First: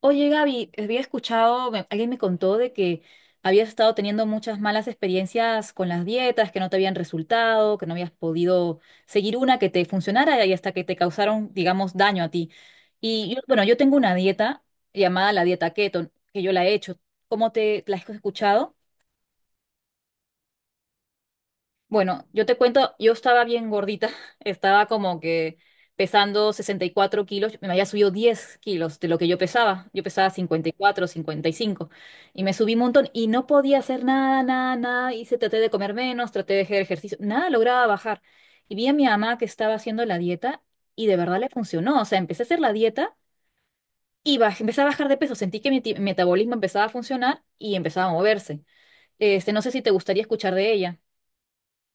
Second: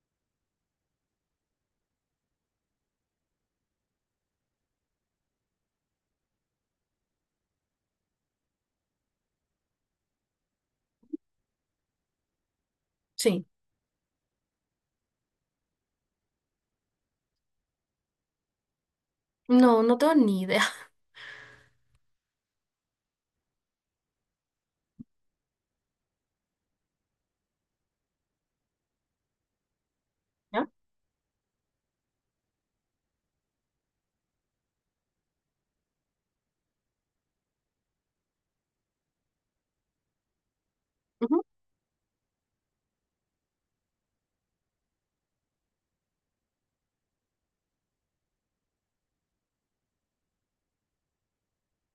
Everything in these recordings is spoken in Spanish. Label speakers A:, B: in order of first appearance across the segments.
A: Oye, Gaby, había escuchado, alguien me contó de que habías estado teniendo muchas malas experiencias con las dietas, que no te habían resultado, que no habías podido seguir una que te funcionara y hasta que te causaron, digamos, daño a ti. Y yo,
B: Sí,
A: bueno, yo tengo una dieta llamada la dieta keto, que yo la he hecho. ¿Cómo te la has escuchado?
B: no, no tengo ni idea.
A: Bueno, yo te cuento, yo estaba bien gordita, estaba como que pesando 64 kilos, me había subido 10 kilos de lo que yo pesaba
B: ¿Ya?
A: 54, 55, y cinco, y me subí un montón y no podía hacer nada, nada, nada, traté de comer menos, traté de hacer ejercicio, nada lograba bajar. Y vi a mi mamá que estaba haciendo la dieta y de verdad
B: Ujú.
A: le funcionó, o sea, empecé a hacer la dieta y empecé a bajar de peso, sentí que mi metabolismo empezaba a funcionar y empezaba a moverse. Este, no sé si te gustaría escuchar de ella.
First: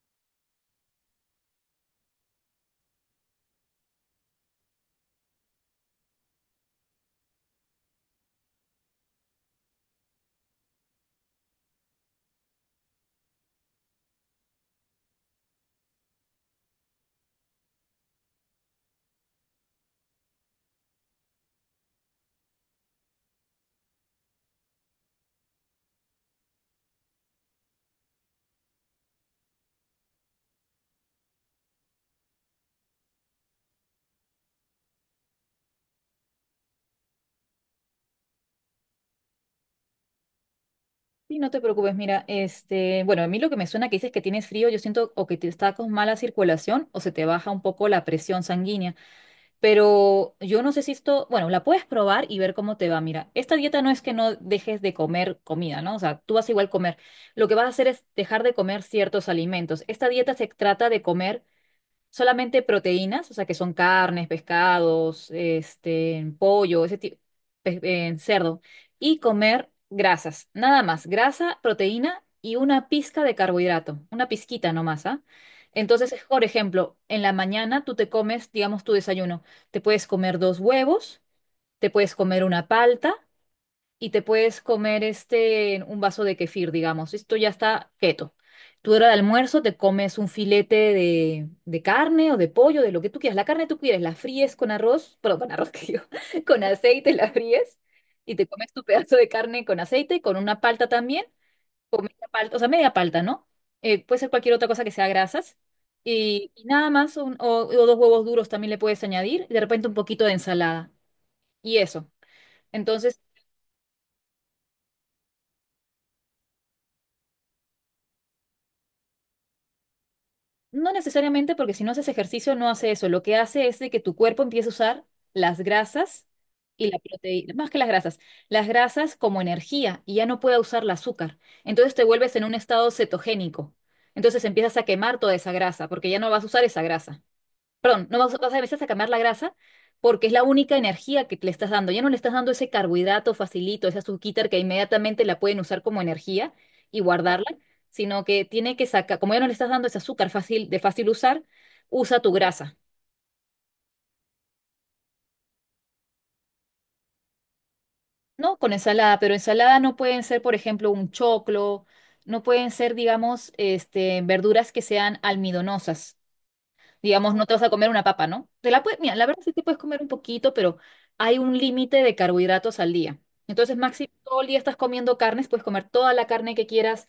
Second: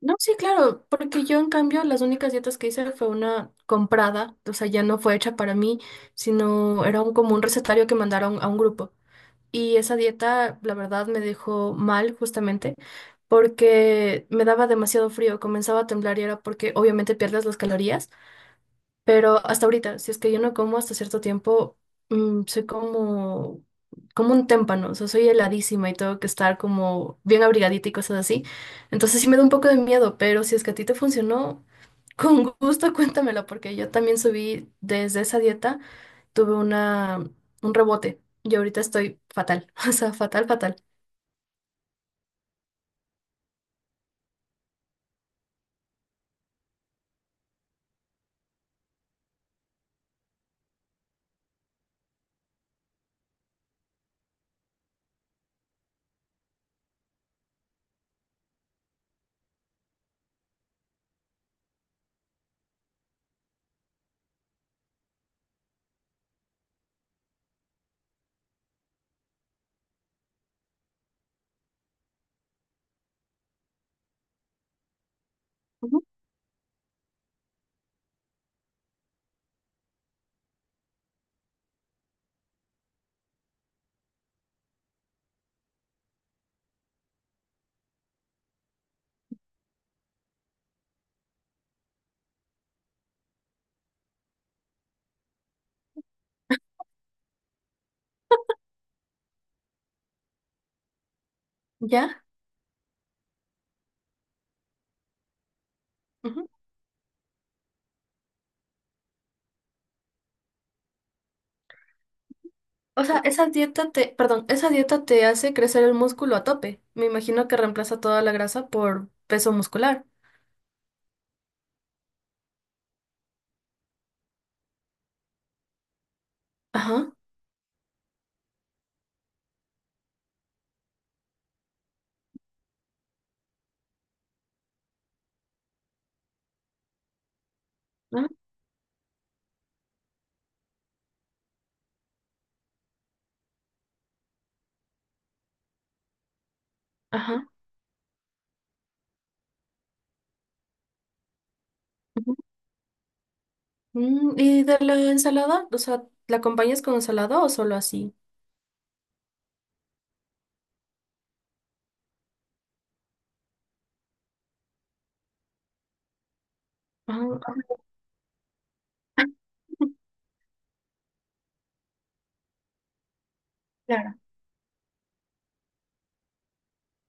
B: No, sí, claro, porque yo en cambio las únicas dietas que hice fue una comprada, o sea, ya no fue hecha para mí, como un recetario que mandaron a un grupo. Y esa dieta, la verdad, me dejó mal justamente porque me daba demasiado frío, comenzaba a temblar y era porque obviamente pierdes las calorías. Pero hasta ahorita, si es que yo no como hasta cierto tiempo, soy como un témpano, o sea, soy heladísima y tengo que estar como bien abrigadita y cosas así. Entonces sí me da un poco de miedo, pero si es que a ti te funcionó, con gusto cuéntamelo, porque yo también subí desde esa dieta, tuve una, un rebote y ahorita estoy fatal, o sea, fatal, fatal.
A: Sí, no te preocupes, mira, este, bueno, a mí lo que me suena que dices que tienes frío, yo siento o que te está con mala circulación o se te baja un poco la presión sanguínea, pero yo no sé si esto, bueno, la puedes probar y ver cómo te va. Mira, esta dieta no es que no dejes de comer comida, ¿no? O sea, tú vas a igual comer. Lo que vas a hacer es dejar de comer ciertos alimentos. Esta dieta se trata de comer solamente proteínas, o sea, que son carnes, pescados, este, pollo, ese tipo, cerdo, y comer grasas, nada más, grasa, proteína y una pizca de carbohidrato, una pizquita nomás, ¿ah? Entonces, por ejemplo, en la mañana tú te comes, digamos, tu desayuno, te puedes comer dos huevos, te puedes comer una palta, y te puedes comer este, un vaso de kefir, digamos. Esto ya está keto. Tu hora de almuerzo te comes un filete de carne o de pollo, de lo que tú quieras. La carne tú quieres, la fríes con arroz, pero con arroz que digo, con aceite la fríes y te comes tu pedazo de carne con aceite, con una palta también, con
B: ¿Ya?
A: media palta, o sea, media palta, ¿no? Puede ser cualquier otra cosa que sea grasas.
B: Ujú.
A: Y nada más, o dos huevos duros también le puedes añadir, y de repente un poquito de ensalada. Y eso.
B: O
A: Entonces,
B: sea, perdón, esa dieta te hace crecer el músculo a tope. Me imagino que reemplaza toda la grasa por peso muscular.
A: no necesariamente porque si no haces ejercicio no hace eso. Lo que hace es de que tu cuerpo empiece a usar las grasas y
B: Ajá,
A: la proteína, más que las grasas como energía y ya no puede usar el azúcar. Entonces te vuelves en un estado cetogénico. Entonces empiezas a quemar toda esa grasa porque ya no vas a usar esa grasa, perdón, no
B: ah,
A: vas, vas a veces a quemar la grasa porque es la única energía que le estás dando. Ya no le estás dando ese carbohidrato facilito, esa azuquita que inmediatamente la pueden usar como energía y guardarla,
B: ajá.
A: sino que tiene que sacar, como ya no le estás dando ese azúcar fácil, de fácil usar, usa tu
B: Ujú.
A: grasa,
B: Mm, ¿y de la ensalada? O sea, ¿la acompañas con ensalada o solo así?
A: ¿no? Con ensalada, pero ensalada no pueden ser, por ejemplo, un choclo, no pueden ser, digamos, este, verduras que sean almidonosas.
B: Ajá,
A: Digamos, no te
B: ajá.
A: vas a comer una papa, ¿no? Te la puedes, mira, la verdad sí te puedes comer un poquito, pero hay un límite de carbohidratos al día. Entonces, máximo
B: Claro,
A: todo el día estás comiendo carnes, puedes comer toda la carne que quieras,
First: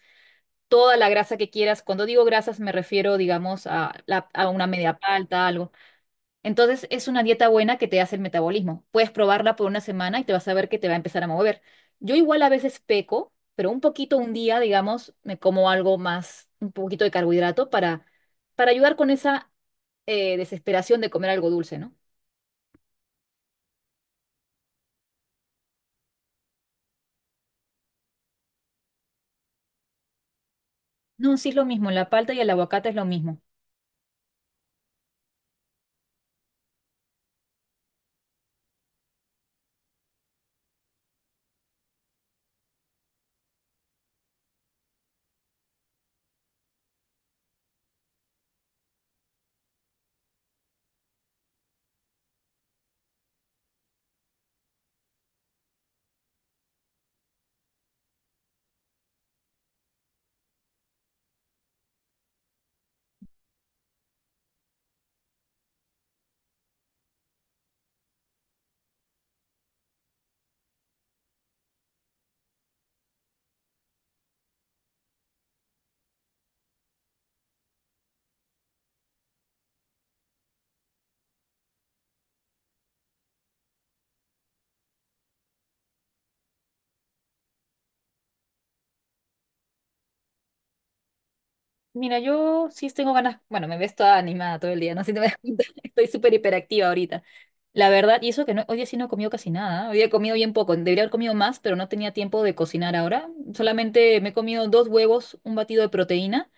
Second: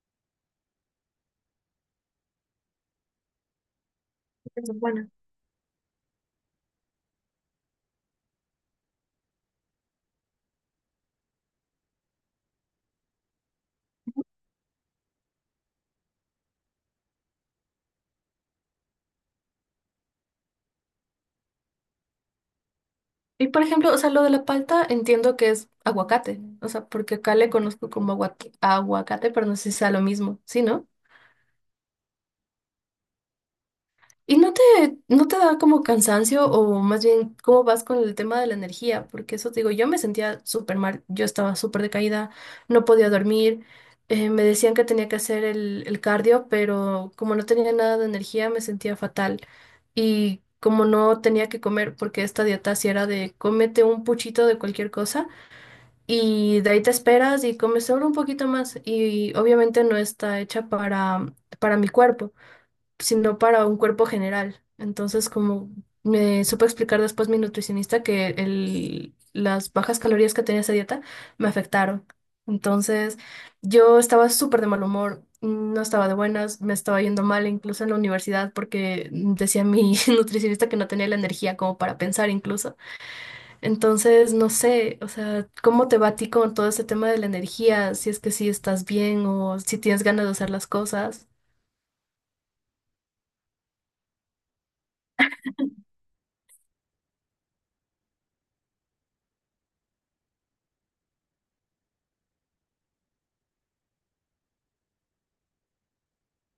A: toda la grasa que quieras. Cuando digo grasas me refiero, digamos, a
B: es
A: una media
B: buena.
A: palta, algo. Entonces es una dieta buena que te hace el metabolismo. Puedes probarla por una semana y te vas a ver que te va a empezar a mover. Yo igual a veces peco, pero un poquito un día, digamos, me como algo más, un poquito de carbohidrato para ayudar con esa desesperación de comer algo dulce, ¿no?
B: Y por ejemplo, o sea, lo de la palta entiendo que es aguacate, o sea, porque acá le conozco como aguac- aguacate, pero no sé si sea lo mismo, ¿sí, no?
A: No, sí es lo mismo, la palta y el aguacate es lo mismo.
B: ¿Y no te, no te da como cansancio o más bien cómo vas con el tema de la energía? Porque eso te digo, yo me sentía súper mal, yo estaba súper decaída, no podía dormir, me decían que tenía que hacer el cardio, pero como no tenía nada de energía me sentía fatal. Y como no tenía que comer, porque esta dieta sí era de cómete un puchito de cualquier cosa y de ahí te esperas y comes solo un poquito más y obviamente no está hecha para mi cuerpo sino para un cuerpo general. Entonces, como me supo explicar después mi nutricionista que las bajas calorías que tenía esa dieta me afectaron. Entonces, yo estaba súper de mal humor, no estaba de buenas, me estaba yendo mal incluso en la universidad porque decía mi nutricionista que no tenía la energía como para pensar incluso. Entonces, no sé, o sea, ¿cómo te va a ti con todo ese tema de la energía? Si es que sí estás bien o si tienes ganas de hacer las cosas.
A: Mira, yo sí tengo ganas, bueno, me ves toda animada todo el día, no sé si te das cuenta, estoy súper hiperactiva ahorita. La verdad, y eso que no, hoy día sí no he comido casi nada, hoy día he comido bien poco, debería haber comido más, pero no tenía tiempo de cocinar ahora. Solamente me he comido dos huevos, un batido de proteína.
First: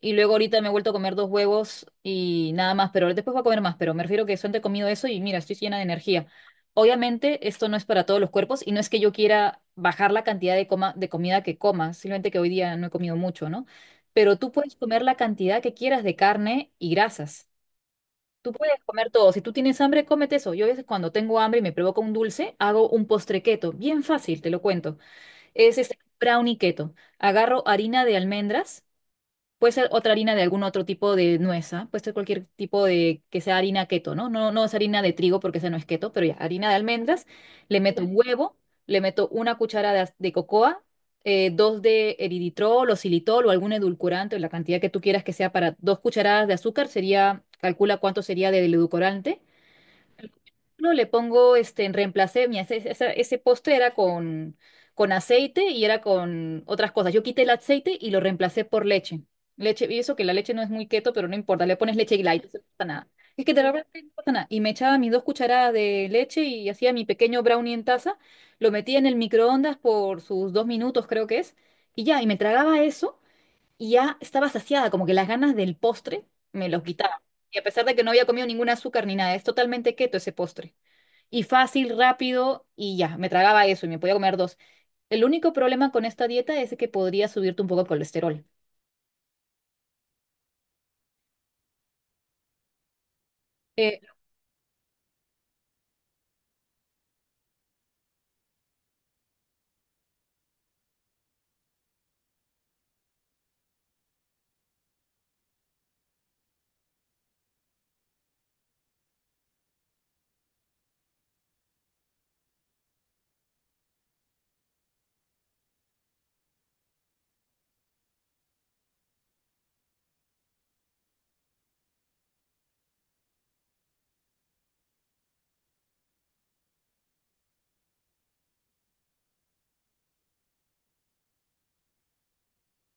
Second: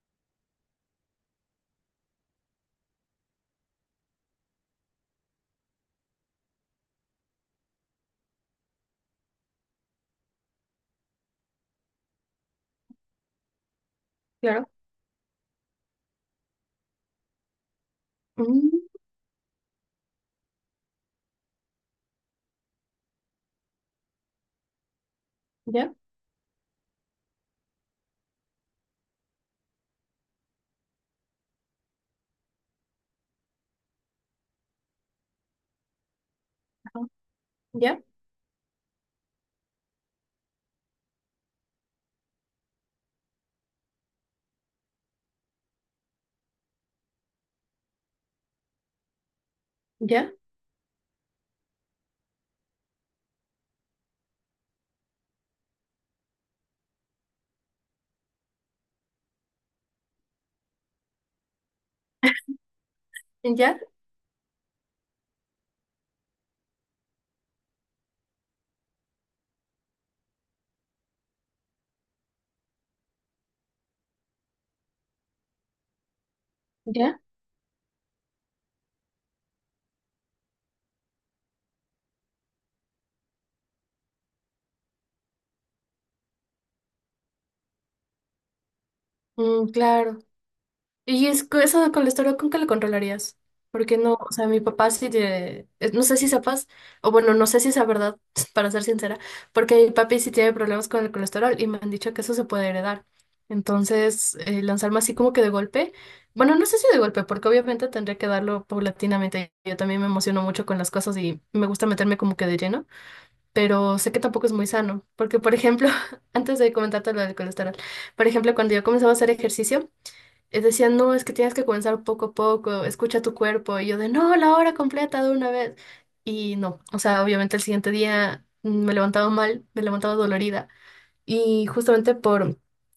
A: Y luego ahorita me he vuelto a comer dos huevos y nada más, pero después voy a comer más, pero me refiero que solamente he comido eso y mira, estoy llena de energía. Obviamente esto no es para todos los cuerpos y no es que yo quiera bajar la cantidad de, coma, de comida que coma, simplemente que hoy día no he comido mucho, ¿no? Pero tú
B: Claro.
A: puedes comer la cantidad que quieras de carne y grasas. Tú puedes
B: Mm.
A: comer todo. Si tú tienes hambre, cómete eso. Yo a veces cuando tengo hambre y me provoca un dulce, hago un postre keto. Bien fácil, te lo cuento. Es
B: ¿Ya?
A: este brownie keto. Agarro harina de almendras. Puede ser otra harina de algún otro tipo de nuez, ¿ah? Puede ser cualquier tipo de que sea harina keto, ¿no? No, no es harina de trigo porque esa no es keto, pero ya, harina de almendras. Le
B: Ya,
A: meto un huevo, le meto una cuchara de cocoa, dos de eritritol o xilitol o algún edulcorante, o la cantidad que tú quieras que sea para 2 cucharadas de azúcar, sería, calcula cuánto sería del edulcorante.
B: ya,
A: No, le pongo, este, en reemplacé, mira, ese postre era con aceite y era con otras cosas. Yo quité el aceite y lo reemplacé por leche. Leche, y eso que la leche no es muy keto, pero no importa, le pones leche y light, eso no pasa nada. Es que te de
B: ya,
A: verdad no pasa nada. Y me echaba mis 2 cucharadas de leche y hacía mi pequeño brownie en taza, lo metía en el microondas por sus 2 minutos, creo que es, y ya, y me tragaba eso y ya estaba saciada, como que las ganas del postre me los
B: ya.
A: quitaba. Y a pesar de que no había comido ningún azúcar ni nada, es totalmente keto ese postre y fácil, rápido y ya, me tragaba eso y me podía comer dos. El único problema con esta dieta es que podría subirte un poco el colesterol.
B: Mm, claro. Y es que eso con el estómago, ¿con qué lo controlarías? Porque
A: Eh,
B: no, o sea, mi papá sí tiene, no sé si sepas, o bueno, no sé si es verdad, para ser sincera, porque mi papi sí tiene problemas con el colesterol y me han dicho que eso se puede heredar. Entonces, lanzarme así como que de golpe, bueno, no sé si de golpe, porque obviamente tendría que darlo paulatinamente. Yo también me emociono mucho con las cosas y me gusta meterme como que de lleno. Pero sé que tampoco es muy sano, porque por ejemplo, antes de comentarte lo del colesterol, por ejemplo, cuando yo comenzaba a hacer ejercicio, decían, no, es que tienes que comenzar poco a poco, escucha tu cuerpo, y yo de, no, la hora completa de una vez, y no, o sea, obviamente el siguiente día me levantaba mal, me levantaba dolorida, y justamente por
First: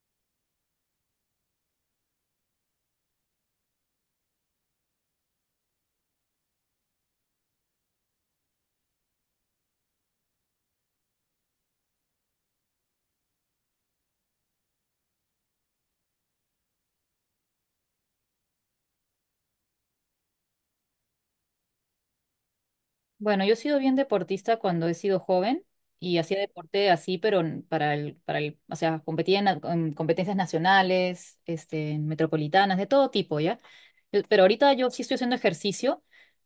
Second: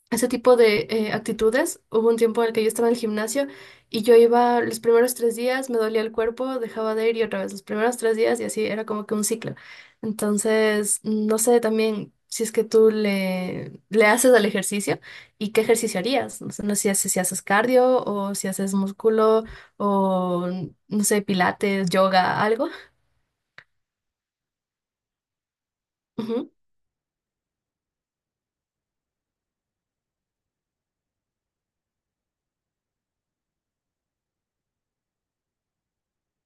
B: ese tipo de actitudes, hubo un tiempo en el que yo estaba en el gimnasio y yo iba los primeros tres días, me dolía el cuerpo, dejaba de ir y otra vez los primeros tres días y así era como que un ciclo. Entonces, no sé también si es que le haces al ejercicio y qué ejercicio harías. No sé, no sé si, si haces cardio o si haces músculo o, no sé, pilates, yoga, algo.
A: Bueno, yo he sido bien deportista cuando he sido joven y hacía
B: Ujú.
A: deporte así, pero para el, o sea, competía en competencias nacionales, este, metropolitanas, de todo tipo, ¿ya? Pero ahorita yo sí estoy haciendo ejercicio,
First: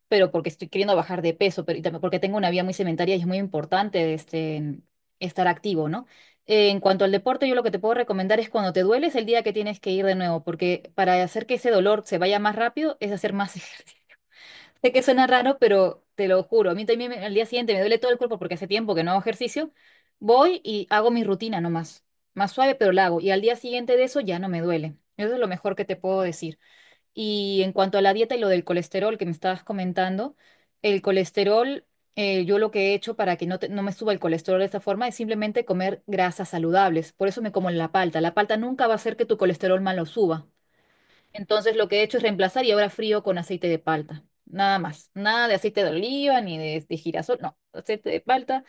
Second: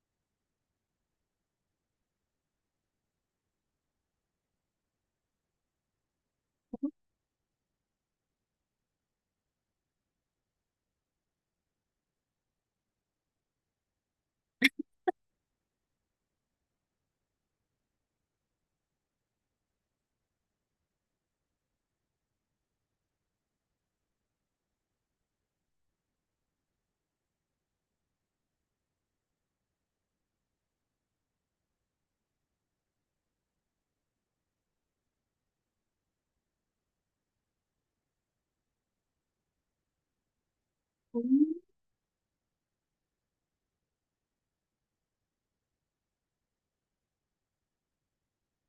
A: pero porque estoy queriendo bajar de peso, pero y también porque tengo una vida muy sedentaria y es muy importante, este, estar activo, ¿no? En cuanto al deporte, yo lo que te puedo recomendar es cuando te duele es el día que tienes que ir de nuevo, porque para hacer que ese dolor se vaya más rápido es hacer más ejercicio. Sé que suena raro, pero te lo juro, a mí también al día siguiente me duele todo el cuerpo porque hace tiempo que no hago ejercicio. Voy y hago mi rutina nomás, más suave, pero la hago. Y al día siguiente de eso ya no me duele. Eso es lo mejor que te puedo decir. Y en cuanto a la dieta y lo del colesterol que me estabas comentando, el colesterol, yo lo que he hecho para que no me suba el colesterol de esta forma es simplemente comer grasas saludables. Por eso me como la palta. La palta nunca va a hacer que tu colesterol malo suba.
B: Mm.
A: Entonces lo que he hecho es reemplazar y ahora frío con aceite de palta. Nada más. Nada de aceite de oliva ni de girasol. No, aceite de palta.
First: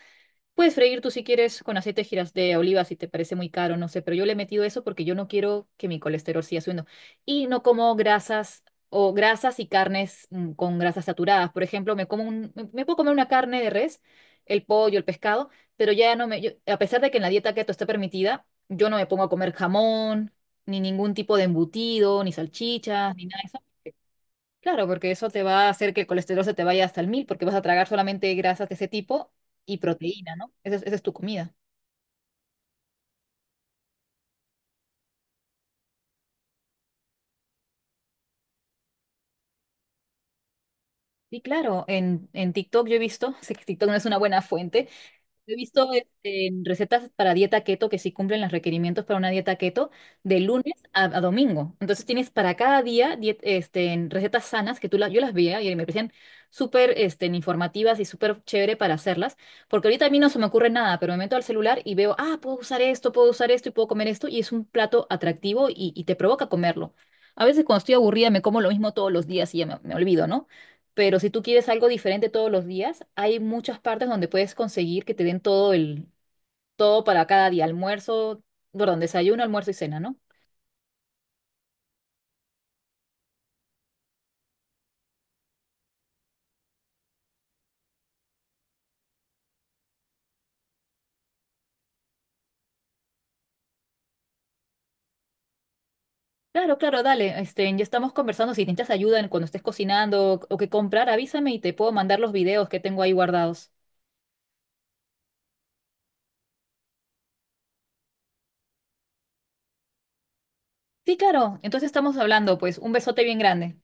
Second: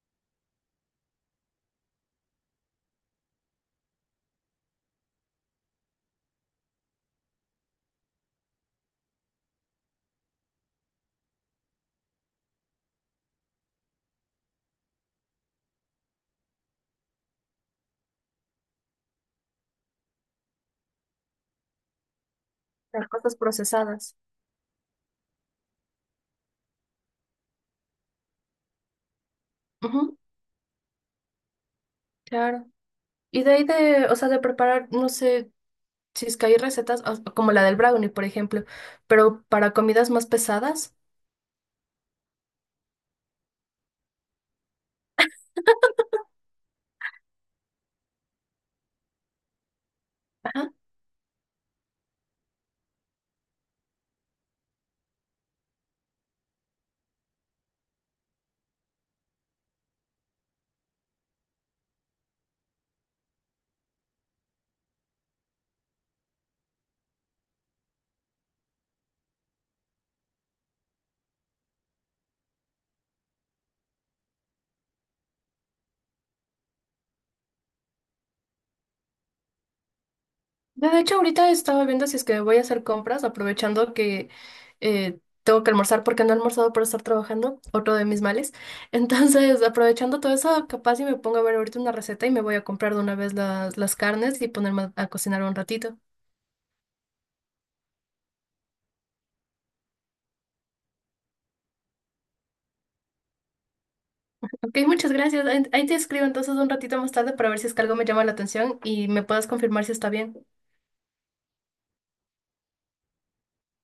A: Puedes freír tú si quieres con aceite de giras de oliva si te parece muy caro, no sé, pero yo le he metido eso porque yo no quiero que mi colesterol siga subiendo. Y no como grasas o grasas y carnes con grasas saturadas. Por ejemplo, me como un, me me puedo comer una carne de res, el pollo, el pescado, pero ya no me, a pesar de que en la dieta keto está permitida, yo no me pongo a comer jamón, ni ningún tipo de embutido, ni
B: Las
A: salchichas, ni
B: cosas
A: nada de eso.
B: procesadas.
A: Claro, porque eso te va a hacer que el colesterol se te vaya hasta el mil, porque vas a tragar solamente grasas de ese tipo y
B: Ujú,
A: proteína, ¿no? Esa es tu comida.
B: claro. Y o sea, de preparar, no sé si es que hay recetas o- como la del brownie, por ejemplo, pero para comidas más pesadas.
A: Y claro, en TikTok yo he visto, sé que TikTok no es una buena fuente. He visto este, en recetas para dieta keto que sí cumplen los requerimientos para una dieta keto de
B: Ajá.
A: lunes a domingo. Entonces tienes para cada día en recetas sanas que yo las veía y me parecían súper informativas y súper chévere para hacerlas. Porque ahorita a mí no se me ocurre nada, pero me meto al celular y veo, ah, puedo usar esto y puedo comer esto. Y es un plato atractivo y te provoca comerlo. A veces cuando estoy aburrida me como lo mismo todos los días y ya me olvido, ¿no? Pero si tú quieres algo diferente todos los días, hay muchas partes donde puedes conseguir que te den todo para cada día, almuerzo, perdón, desayuno, almuerzo y cena, ¿no?
B: De hecho, ahorita estaba viendo si es que voy a hacer compras, aprovechando que tengo que almorzar porque no he almorzado por estar trabajando, otro de mis males. Entonces, aprovechando todo eso, capaz y me pongo a ver ahorita una receta y me voy a comprar de una vez las carnes y ponerme a cocinar un ratito.
A: Claro, claro, dale, ya estamos conversando, si necesitas ayuda cuando estés cocinando o que comprar, avísame y te puedo mandar los videos que tengo ahí guardados.
B: Ok, muchas gracias. Ahí ahí te escribo entonces un ratito más tarde para ver si es que algo me llama la atención y me puedas confirmar si está bien.
A: Sí, claro, entonces estamos hablando, pues un besote bien grande.